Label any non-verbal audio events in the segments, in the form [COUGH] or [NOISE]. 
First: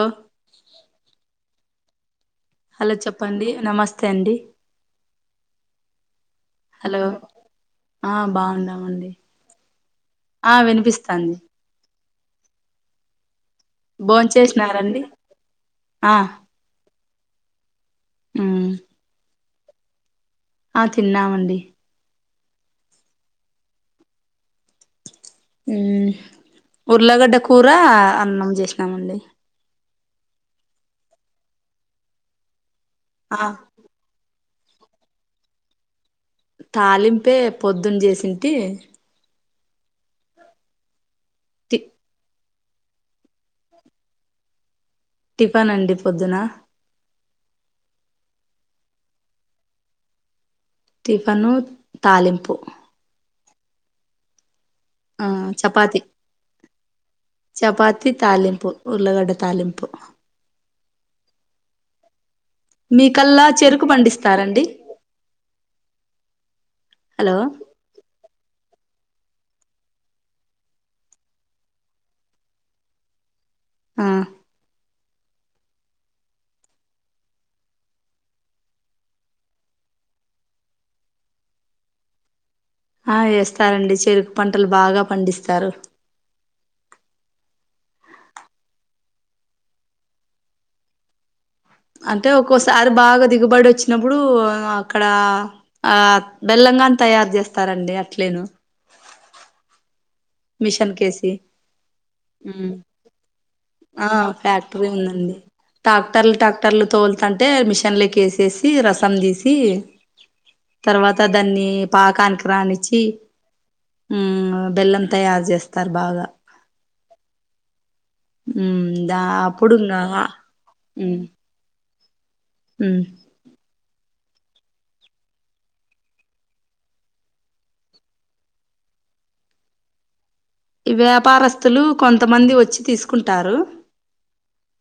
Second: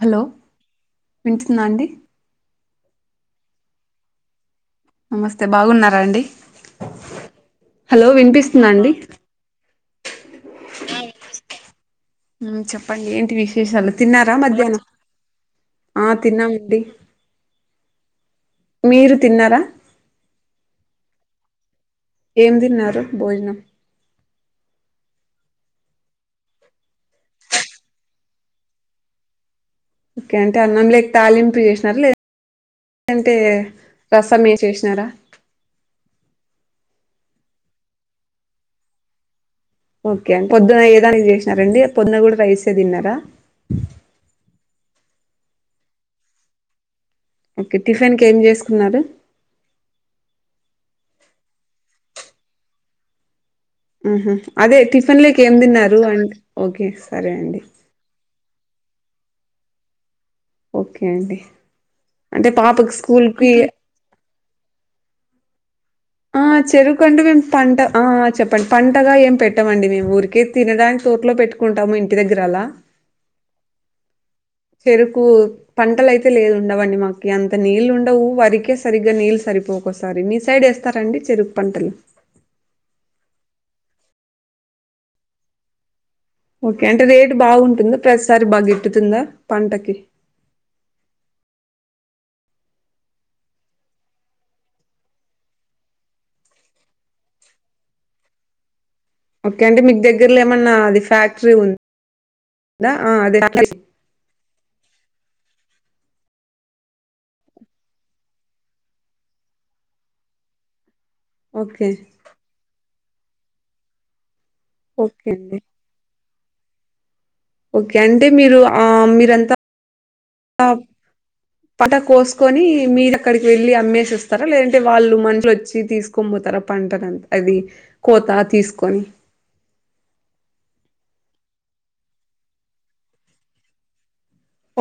Hello వినిపిస్తుందా అండి hello చెప్పండి నమస్తే అండి నమస్తే బాగున్నారా అండి హలో హలో ఆ వినిపిస్తుందా అండి బాగున్నామండి ఆ వినిపిస్తాంది ఉం చెప్పండి ఏంటి విశేషాలు భోన్ తిన్నారా మధ్యాహ్నం చేసినారండి ఆ తిన్నామండి ఉం మీరు తిన్నారా ఆ తిన్నామండి ఏమి తిన్నారు భోజనం ఉం ఉర్ళగడ్డ కూర అన్నం చేసినామండి ఓకే అంటే అన్నం లేక తాలింపు చేసినర లేదు అంటే ఆ రసమ్ ఏ చేసినారా తాలింపే పొద్దున్న చేసింటి ఓకే అండి పొద్దున్న ఏదానికి టి చేసినారండి పొద్దున్న కూడా రైస్ఏ తిన్నారా టిఫన్ అండి పొద్దున ఓకే టిఫిన్ కు ఏం చేసుకున్నారు టిఫను తాలింపు హు హామ్ అదే టిఫిన్ ఆ లేక ఏం తిన్నారు అం ఓకే సరే అండి పాతి తాలింపు ఉల్లగడ్డ తాలింపు ఓకే అండి అంటే పాపకి స్కూల్ మీకల్లా కి చెరుకు పండిస్తారండి ఆ చేరుకుంటే హలో మేము పంట ఆ చెప్పండి పంటగా ఏం పెట్టమండి మేము ఊరికే తినడానికి తోటలో పెట్టుకుంటాము ఇంటి దగ్గర అలా ఆ చెరుకు పంటలు అయితే లేదు ఉండవండి మాకి అంత నీళ్ళు ఉండవు వరికే సరిగ్గా నీళ్ళు సరిపోవు ఒక్కోసారి మీ సైడ్ వేస్తారండి చెరుకు పంటలు ఆ వేస్తారండి చెరుకు పంటలు బాగా పండిస్తారు ఓకే అంటే రేటు బాగుంటుందా ప్రతిసారి బాగా గిట్టుతుందా పంటకి అంటే ఒక్కోసారి బాగా దిగుబడి వచ్చినప్పుడు అక్కడ ఆ బెల్లంగాని తయారు చేస్తారండి అట్లేను ఓకే అంటే మీకు దగ్గరలో ఏమన్నా మిషన్ అది కేసి ఫ్యాక్టరీ ఉందా అదే ఆ ఫ్యాక్టరీ ఉందండి టాక్టర్లు టాక్టర్లు తోలుతంటే మిషన్లోకి వేసేసి రసం తీసి తర్వాత దాన్ని ఓకే పాకానికి రానిచి బెల్లం ఉం ఓకే తయారు అండి చేస్తా తర్ బాగా ఓకే అంటే మీరు ఉమ్ ఆ దా మీరంతా అప్పుడు ఇంగా ఉమ్ పంట కోసుకొని ఉమ్ మీర అక్కడికి వెళ్ళి అమ్మేసి వస్తారా లేదంటే వాళ్ళు మనుషులు వచ్చి తీసుకొని పోతారా పంటనుంత అది కోత తీసుకొని ఈ వ్యాపారస్తులు కొంతమంది వచ్చి తీసుకుంటారు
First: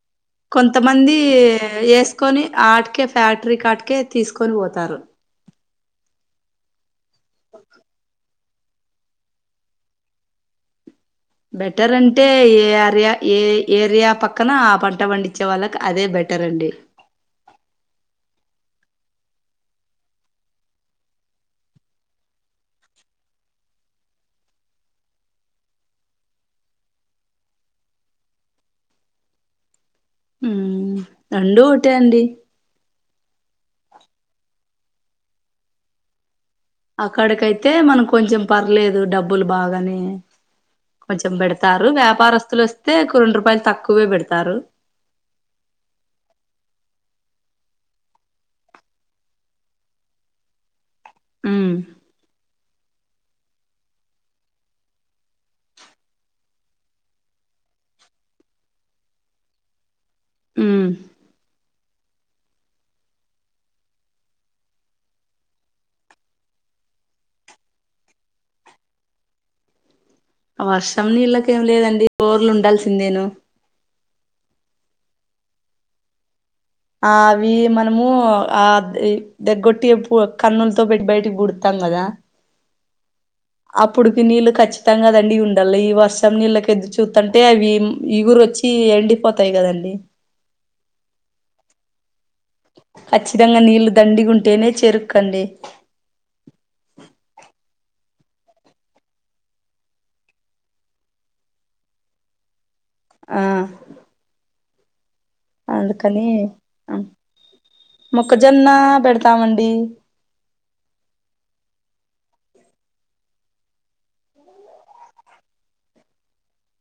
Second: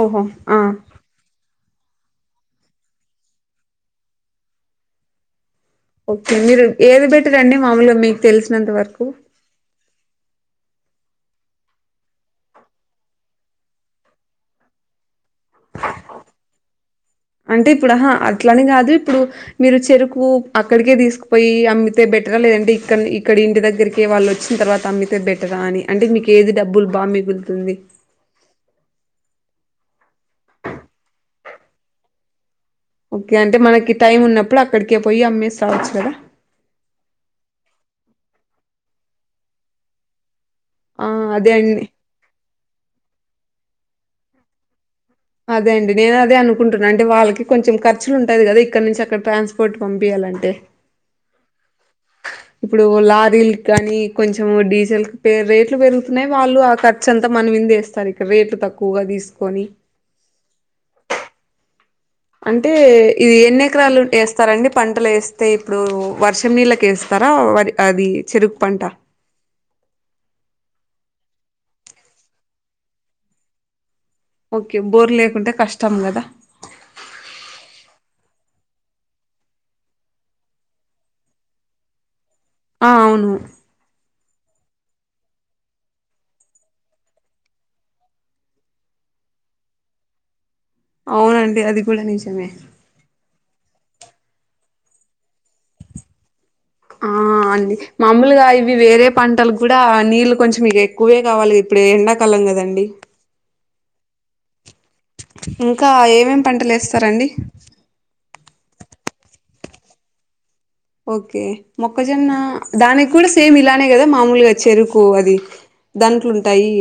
ఓహో ఆ కొంతమంది మంది వేసుకొని ఆటికే ఫ్యాక్టరీ కాటికే తీసుకొని పోతారు ఓకే మీరు ఏది బేట రండి మాముూలుగా మీకు తెలిసినంత వరకు బెటర్ అంటే ఏరియా ఏ ఏరియా పక్కన పంట పండించే వాళ్ళకి అదే బెటర్ అండి అంటే ఇప్పుడు అహ అట్లని కాదు ఇప్పుడు మీరు చెరుకు అక్కడికే తీసుకుపోయి అమ్మితే బెటరా లేదంటే ఇక్కడ్నే ఇక్కడ ఇంటి దగ్గరికే వాళ్లోచ్చిన్తర్వాత టమ్మితే బెటరా అని అంటే మీకు ఏది డబ్బులు బాగ మిగులుతుంది ఉమ్ రెండూ ఒకటే అండి ఓకే అంటే మనకి టైం ఉన్నప్పుడు అక్కడికే పోయి అమ్మేసి రావచ్చు కదా అక్కడికైతే మనం కొంచెం పర్లేదు డబ్బులు బాగానే ఆ కొంచెం అదే అండి పెడతారు వ్యాపారస్తులొస్తే క రెండు రూపాయలు తక్కువే పెడతారు అదే అండి నేను అదే అనుకుంటున్నా అంటే వాళ్ళకి కొంచెం ఖర్చులుంటది కదా ఇక్క నుంచి అక్కడ ట్రాన్స్పోర్ట్ పంపియాలంటే హ్మ్ ఇప్పుడు లారీల్కానీ కొంచెం డీజిల్క్ పే రేట్లు పెరుగుతున్నయి వాళ్ళు ఆ ఖర్చు అంతా మన మిందేస్ స్తరిక్కడ రేట్లు తక్కువగా తీసుకొని ఉమ్ అంటే ఇది ఎన్ని ఎకరాలు ఏస్తారండి పంటలేస్తే ఇప్పుడు వర్షం నీళ్ళకి ఏస్తారా వరి అదీ చెరుకు పంట వర్షం నీళ్ళకేం లేదండి బోర్లు ఉండాల్సిందేను ఓకే బోర్ లేకుంటే కష్టం కదా ఆవి మనమూ ఆ ద్ ద్దెగ్గొట్టి ప్పు కన్నుల్తో పెట్టి బయటికి పూడుత్తాం కదా ఆ అవును అప్పుడుకి నీళ్ళు ఖచ్చితం కదండి ఉండాల్ల ఈ వర్షం నీళ్ళకి ఎదురుచూత్తంటే అవి ఈగురొచ్ చి ఎండిపోతయి కదండి అవునండి అది కూడ నిజమే ఖచ్చితంగ నీళ్ళ దండిగుంటేనే చెరుక్కండి ఆ అండి మామలుగా ఇవి వేరే పంటలుగ్గుడా నీళ్ళు కొంచెం ఇగెక్ కువ్వే గావాలి ఇప్పుడు ఎండాకాలం కదండి ఆ ఇంకా అందుకని ఏమేం పంటలేస్తారండి మొక్కజొన్న పెడతామండి ఓకే మొక్కజొన్న దానిక్కుడా సేమ్ ఇలానే కదా మామూలుగా చెరుకు అది దంట్లుంటాయి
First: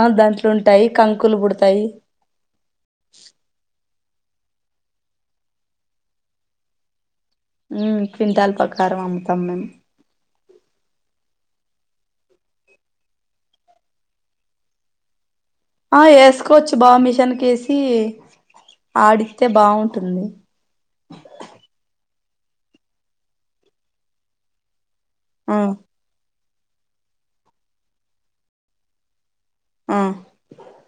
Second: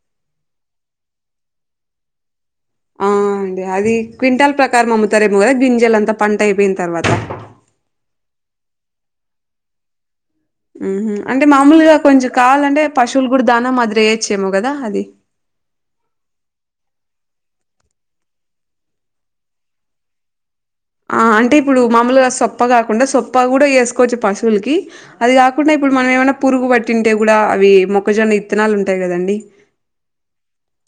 అవును దాంట్లుంటాయి కంకులు పుడతాయి ఆ అండి అది క్వింటల్ ప్రకారం అమ్ముతారేమో కదా గింజలు అంత పంట అయిపోయిన్తర్వాత ఉమ్ క్వింటల్ ప్రకారం అమ్ముతాం మేము ఉమ్ హు అంటే మాములుగ కొంచెం కావాలంటే పశువులు గుడా దానం మాదిరి ఏయొచ్చేమో కదా అది ఆ ఏసుకోవచ్చు బాగ మిషన్కేసి ఆడిత్తే బావుంటుంది ఆ అంటే ఇప్పుడు మామూలుగా సొప్ప గాకుండా సొప్ప కూడ ఏసుకోవచ్చు పశువుల్కి అది ఆ గాకుండా ఇప్పుడు మనం ఏమన్నా పురుగు పట్టింటే కూడా అవి మొక్కజొన్న విత్తనాలు ఉంటయి గదండి ఆ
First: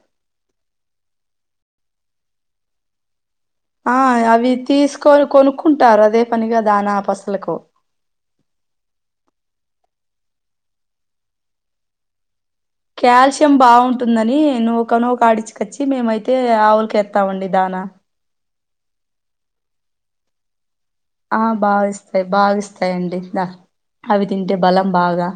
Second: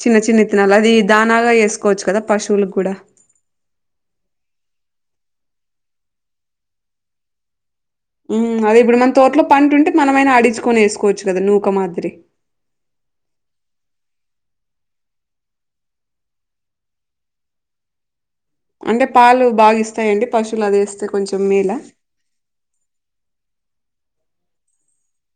చిన్న చిన్న ఇత్తనాలు అది దానాగా ఏసుకోవచ్చు కదా పశువులక్కుడా ఆ అవి తీసుకొని కొనుక్కుంటారు అదే పనిగా దానా పశువులకు హ్మ్ అది ఇప్పుడు మన తోటలో పంటున్టే మనమైనా అడిచ్చుకొని ఏసుకోవచ్చు కదా నూక మాదిరి కాల్షియం బావుంటుందని నూక నూక ఆడిచ్చుకచ్చి మేమైతే ఆవులకేత్తామండి దానా అంటే పాలు బాగ ఇస్తాయండి పశువులు అదేస్ ఆ బాగిస్తయ్ బాగిస్తయండి అ అవి తింటే బలం బాగా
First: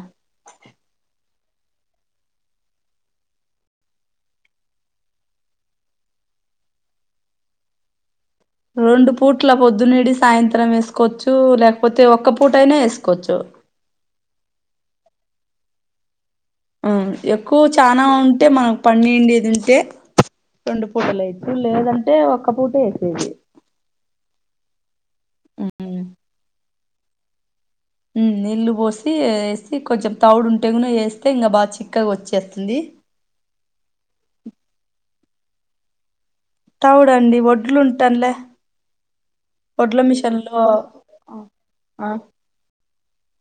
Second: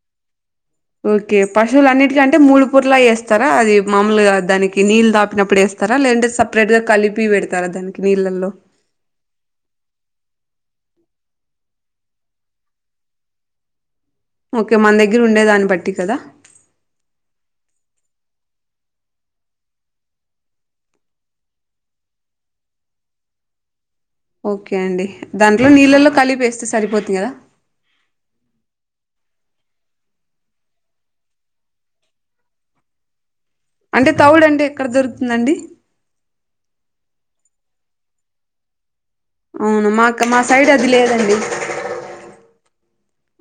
ఓకే పశువుల అన్నిటికంటే మూడు పూటలా వేస్తారా అది మాములుగా దానికి నీళ్ళు దాపినప్పుడు ఎస్ స్తారా లేదంటే సపరేట్గా కలిపి పెడతారా దానికి నీళ్ళలో రెండు పూట్ల పొద్దున్నడి సాయంత్రం వేసుకోవచ్చు లేకపోతే ఒక్క పూట అయినా ఎసుకోచ్చు ఓకే మన దగ్గర ఉండే దాన్ని బట్టి కద ఎక్కువ చాన ఉంటే మనకి పండిందేది ఉంటే రెండు పూటలు ఎయచ్చు లేదంటే ఒక్క పూట వేసేది ఓకే అండి దాంట్లో ఉమ్ నీళ్ళల్లో కలిపి ఎస్తే సరిపోది కదా నీళ్లు పోసి ఏసీ కొంచెం తౌడు ఉంటే కూడా వేస్తే ఇంకా బాగా చిక్కగా వచ్చేస్తుంది అంటే తౌడు అంటే ఎక్కడ దొరుకుతుందండి తవుడండి ఒడ్లు ఉంటండ్ల అవును వడ్ల మాకు మిషన్ మా లో సైడ్ అది లేదండి [UNINTELLIGIBLE]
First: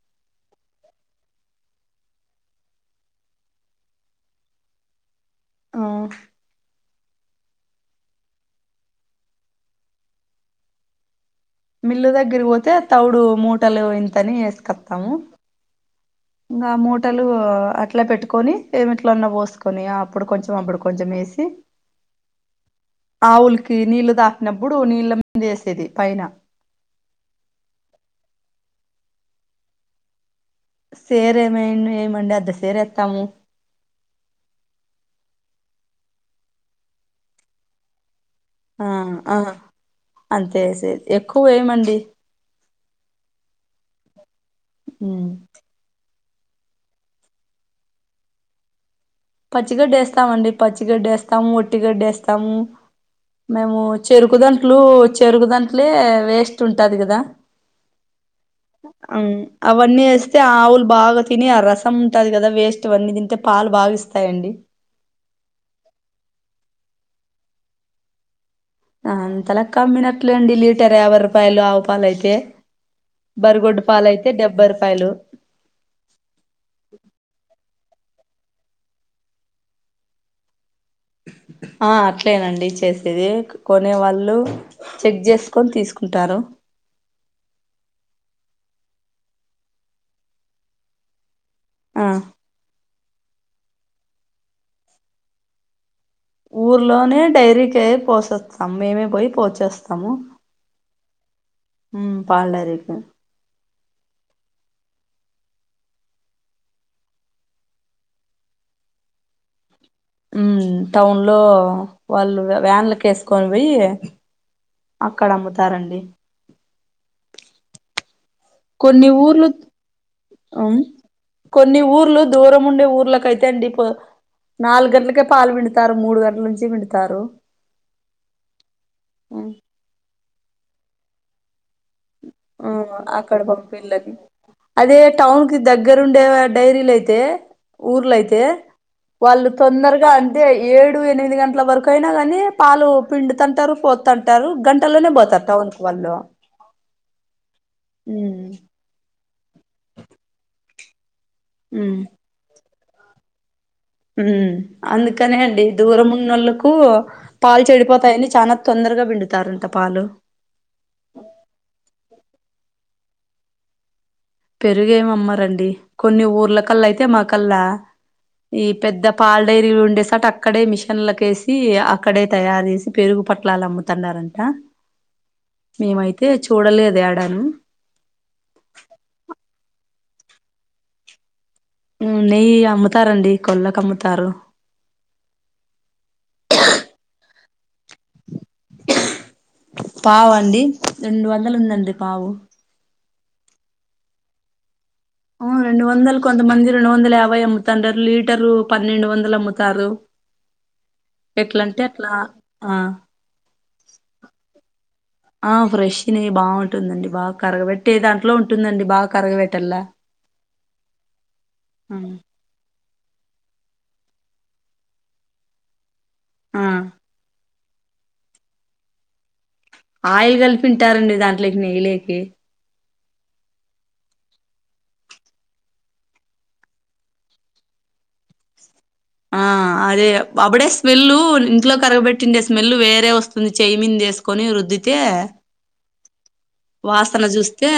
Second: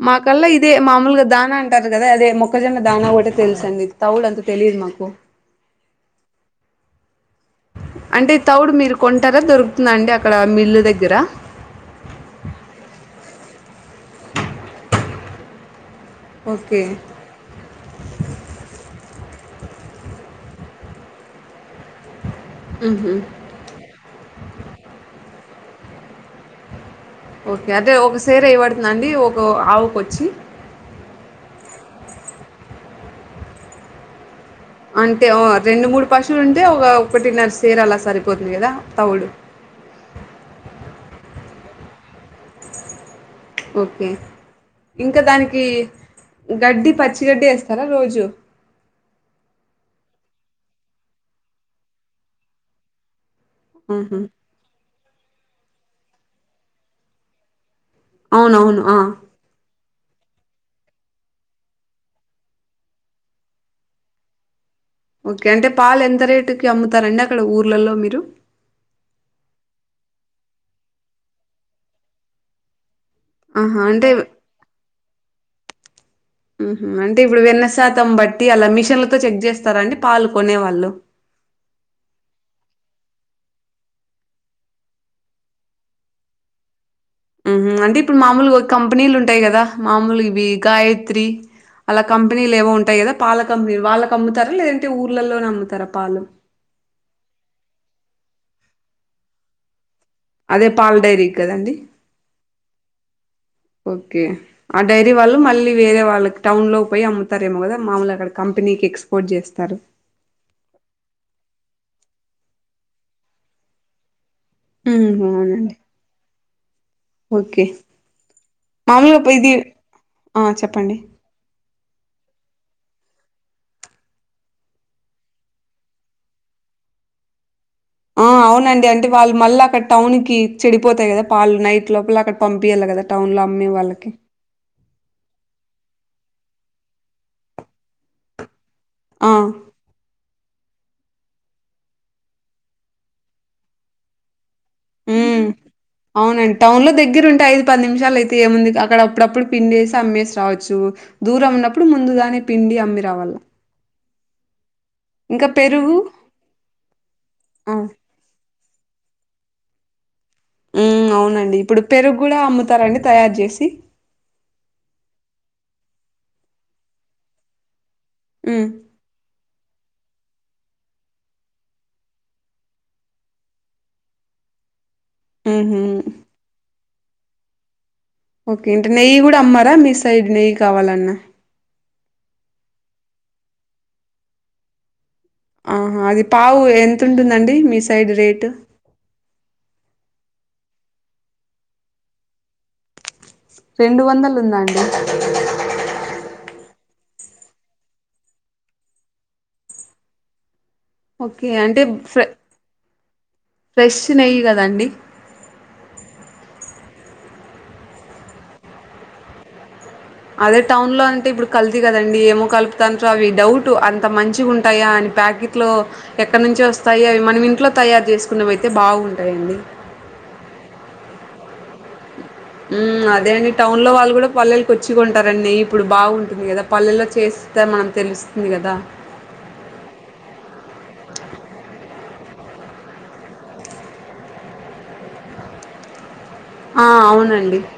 మాకల్లా ఇదే మామూలుగ దాన అంటారు కదా అదే మొక్కజొన్న దాన ఒకటే తెలుసండి తౌడు అంత తెలిదు మాకు ఆ అంటే తౌడు మీరు కొంటారా దొరుకుతుందా అండి అక్కడ మిల్లు దగ్గర మిల్లు దగ్గర పోతే తౌడు మూటలు ఇంతని ఏసుకొత్తము ఇంగ ఓకే మూటలు [UNINTELLIGIBLE] అట్లా పెట్టుకొని ఏమిట్లాన్న పోసుకొని అప్పుడు కొంచెం అప్పుడు కొంచెం ఏసి ఉహు ఆవులికి నీళ్లు తాపినప్పుడు నీళ్ళ మింద ఏసేది పైన ఓకే అదే ఒక సేర్ ఎయ్య వడుతుందా అండి ఒక ఆవుకి వచ్చి సేరు ఏమ్ ఏయమండి అద్ద సేరు ఏస్తాము అంటే ఓ రెండు మూడు పశువులు ఉంటే ఒక ఒకటిన్నరా సేర్ అల సర్ ఆ ఆ అంతేసెది ఎక్కువేయమండి ఓకే ఇంక దానికి గడ్డి పచ్చిగడ్డి ఏస్తార రోజు పచ్చి గడ్డి ఏస్తామండి పచ్చి గడ్డి ఏస్తాము ఒట్టి గడ్డి ఎస్తాము మేము ఆహా చెరుకుదంట్లు చెరుకుదంట్లే వేస్ట్ ఉంటాది కదా అవునవును ఆ అవును అవన్నీ ఏస్తే ఆవులు బాగా తిని ఆ రసం ఉంటది కదా వేస్ట్ అవన్నీ తింటే పాలు బాగ ఇస్ తయండి ఒకే అంటే పాలు ఎంత రేటు కి అమ్ముతారండి అక్కడ ఊర్లలో మీరు అంతలక్క అమ్మినట్లే అండి లీటర్ యాభై రూపాయలు ఆవు పాలు అయితే ఆహా బరిగొడ్డు అంటే పాలయితే డెబ్బై రూపాయలు హు హు అంటే ఇప్పుడు వెన్న శాతం బట్టి లా మిషన్లతో చెక్ చేస్తారా అండి పాలు కొనేవాళ్ళు ఆ అట్లేనండి చేసేది కొనేవాళ్ళు చెక్ చేసుకొని తీసుకుంటారు. హు హు అంటే ఇప్పుడు మామూలుగా ఒక కంపెనీలు ఉంటాయి కదా మామూలు ఇవి గాయత్రి వాళ్ల ఆ కంపెనీలు ఏవో ఉంటాయి కదా పాల కంపెనీలు వాళ్ళకి అమ్ముతారా, లేదంటే ఊర్లలోనే అమ్ముతారా పాలు ఊర్లోనే డైరీ [UNINTELLIGIBLE] పోసేస్తాం మేమే పోయి పోసేస్తము అదే పాలు డైరికి కదండి ఉమ్ పాల్ డైరికి ఓకే ఆ డైరీ వాళ్ళు మళ్ళీ వేరే వాళ్ళకి టౌన్ లో పోయి అమ్ముతారేమో గదా మాములుగ అక్కడ కంపెనీకి ఎక్స్పోర్ట్ జేస్తారు. ఉమ్ టౌన్ లో వాళ్ళు వ్యాన్లకు ఏసుకొని పోయి అక్కడ అమ్ముతారండి ఒకే కొన్ని మామూలు ఇది ఊర్లు ఆ చెప్పండి కొన్ని ఊర్లు దూరం ఉండే ఊర్లకైతే అండి నాలుగు గంటలకే పాలు పిండుతారు మూడు గంటల నుంచి పిండుతారు ఆ అవునండి అంటే వాళ్ళు మళ్ళ అక్కడ టౌన్ కి చెడిపోతాయి కదా పాలు నైట్ లోపల అక్కడ ఆ పంపియాల కదా టౌన్ అక్కడ లో అమ్మే వాళ్ళకి పంపిళ్ళకి అదే టౌన్ కి దగ్గరుండే డైరీలు అయితే ఊర్లయితే ఆ వాళ్ళు తొందరగా అం అదే ఏడు ఎనిమిది గంటల వరకు అయినా కాని పాలు పిండుతంటారు పోతాంటారు గనీ టలోనే ఉమ్ పోతరు టౌనుకు వాళ్ళు అవునండి టౌన్ లో దగ్గర ఉంటే ఐదు పది నిమిషాలు అయితే ఉమ్ ఏముంది అక్కడ అప్పుడప్పుడు పిండేసి అమ్మేసి రావచ్చు దూరం ఉన్నప్పుడు ఉమ్ ముందుగానే పిండి అమ్మి రావాల్ల ఉమ్ అందుకనే అండి పెరుగు దూరము ఉన్నోళ్లకు పాలు ఆ చెడిపోతాయని చానా తొందరగా పిండు తారుంట పాలు ఉమ్ అవునండి ఇప్పుడు పెరుగు కూడా అమ్ముతారండి తయారు చేసి పెరుగు ఏమి అమ్మరండి కొన్ని ఊర్లకల్లా అయితే మాకల్లా ఈ హ్మ్ పెద్ద పాల్ డైరీలు ఉండేసోట అక్కడే మిషన్లకేసి అక్కడే తయారు చేసి పెరుగు పొట్లాలు అమ్ము అన్నారంట ఊహూ మేమైతే చూడలేదు యాడాను ఓకే అంటే నెయ్యి కూడా అమ్మారా మీ సైడ్ నెయ్యి కావాలన్నా ఉమ్ నెయ్యి అమ్ముతారండి కొళ్ళకు అమ్ముతారు ఆహా అది పావు ఎంత ఉంటుందండి మీ సైడ్ రేటు? పావు అండి రెండు వందలు ఉందండి పావు రెండు వందలు ఉందా అండి ఉమ్ రెండు వందలు కొంతమంది రెండు వందల యాభై అమ్ముతాండారు లీటరు పన్నెండు వందలు అమ్ముతారు ఓకే అంటే ఎట్లంటె అట్లా ఫ్రె ఆ ఫ్రెష్ నెయ్యి కదండి ఆ ఫ్రెష్ నెయ్యి బాగుంటుందండి బాగా కరగబెట్టే దాంట్లో ఉంటుందండి బాగా కరగబెట్టల్లా అదే టౌన్లో అంటే ఇప్పుడు కల్తీ గదండి ఏమో కలుపు తంత్ర అవి డౌట్ అంత మంచిగా ఉంటాయా అని ప్యాకిట్ లో ఎక్కడ ఆ నుంచో ఒస్తాయి అవి మనం ఇంట్లో తయారు జేసుకున్నవయితే బావుంటాయండి ఆయిల్ కలిపింటారండి దాంట్లోకి నెయ్యిలోకి ఊహ్ అదే అండి టౌన్ లో వాళ్ళు గుడ పల్లెలుకి వచ్చి గొంటారండీ. ఇప్పుడు బాగుంటుంది గద పల్లెలో చేసి తే మనం తెలుస్తుంది కదా ఆ అదే అప్పుడే స్మెల్ ఇంట్లో కరగబెట్టిండే స్మెల్ వేరే వస్తుంది చేయమింది ఏసు కొని రుద్దితే ఆ వాసన అవునండి చూస్తే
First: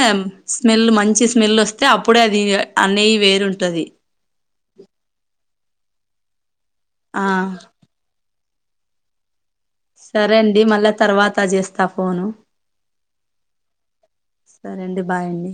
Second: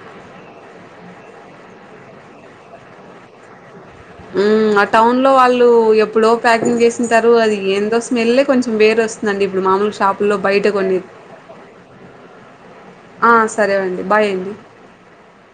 స్మెల్ మంచి స్మెల్ వస్తే అప్పుడే అది అనెయ్యి వేరుంటది ఉమ్ ఆ టౌన్ లో వాళ్ళు ఎప్పుడో ప్యాకింగ్ ఆ చేసుంటారు అది ఎందో స్మెల్లే కొంచెం వేరు వస్ నండి ఇప్పుడు మామూలు షాపుల్లో సరే అండి బయట మళ్ళా కొన్ని తర్వాత చేస్తా ఫోను ఆ సరే అండి బాయ్ అండి సరే అండి బాయ్ అండి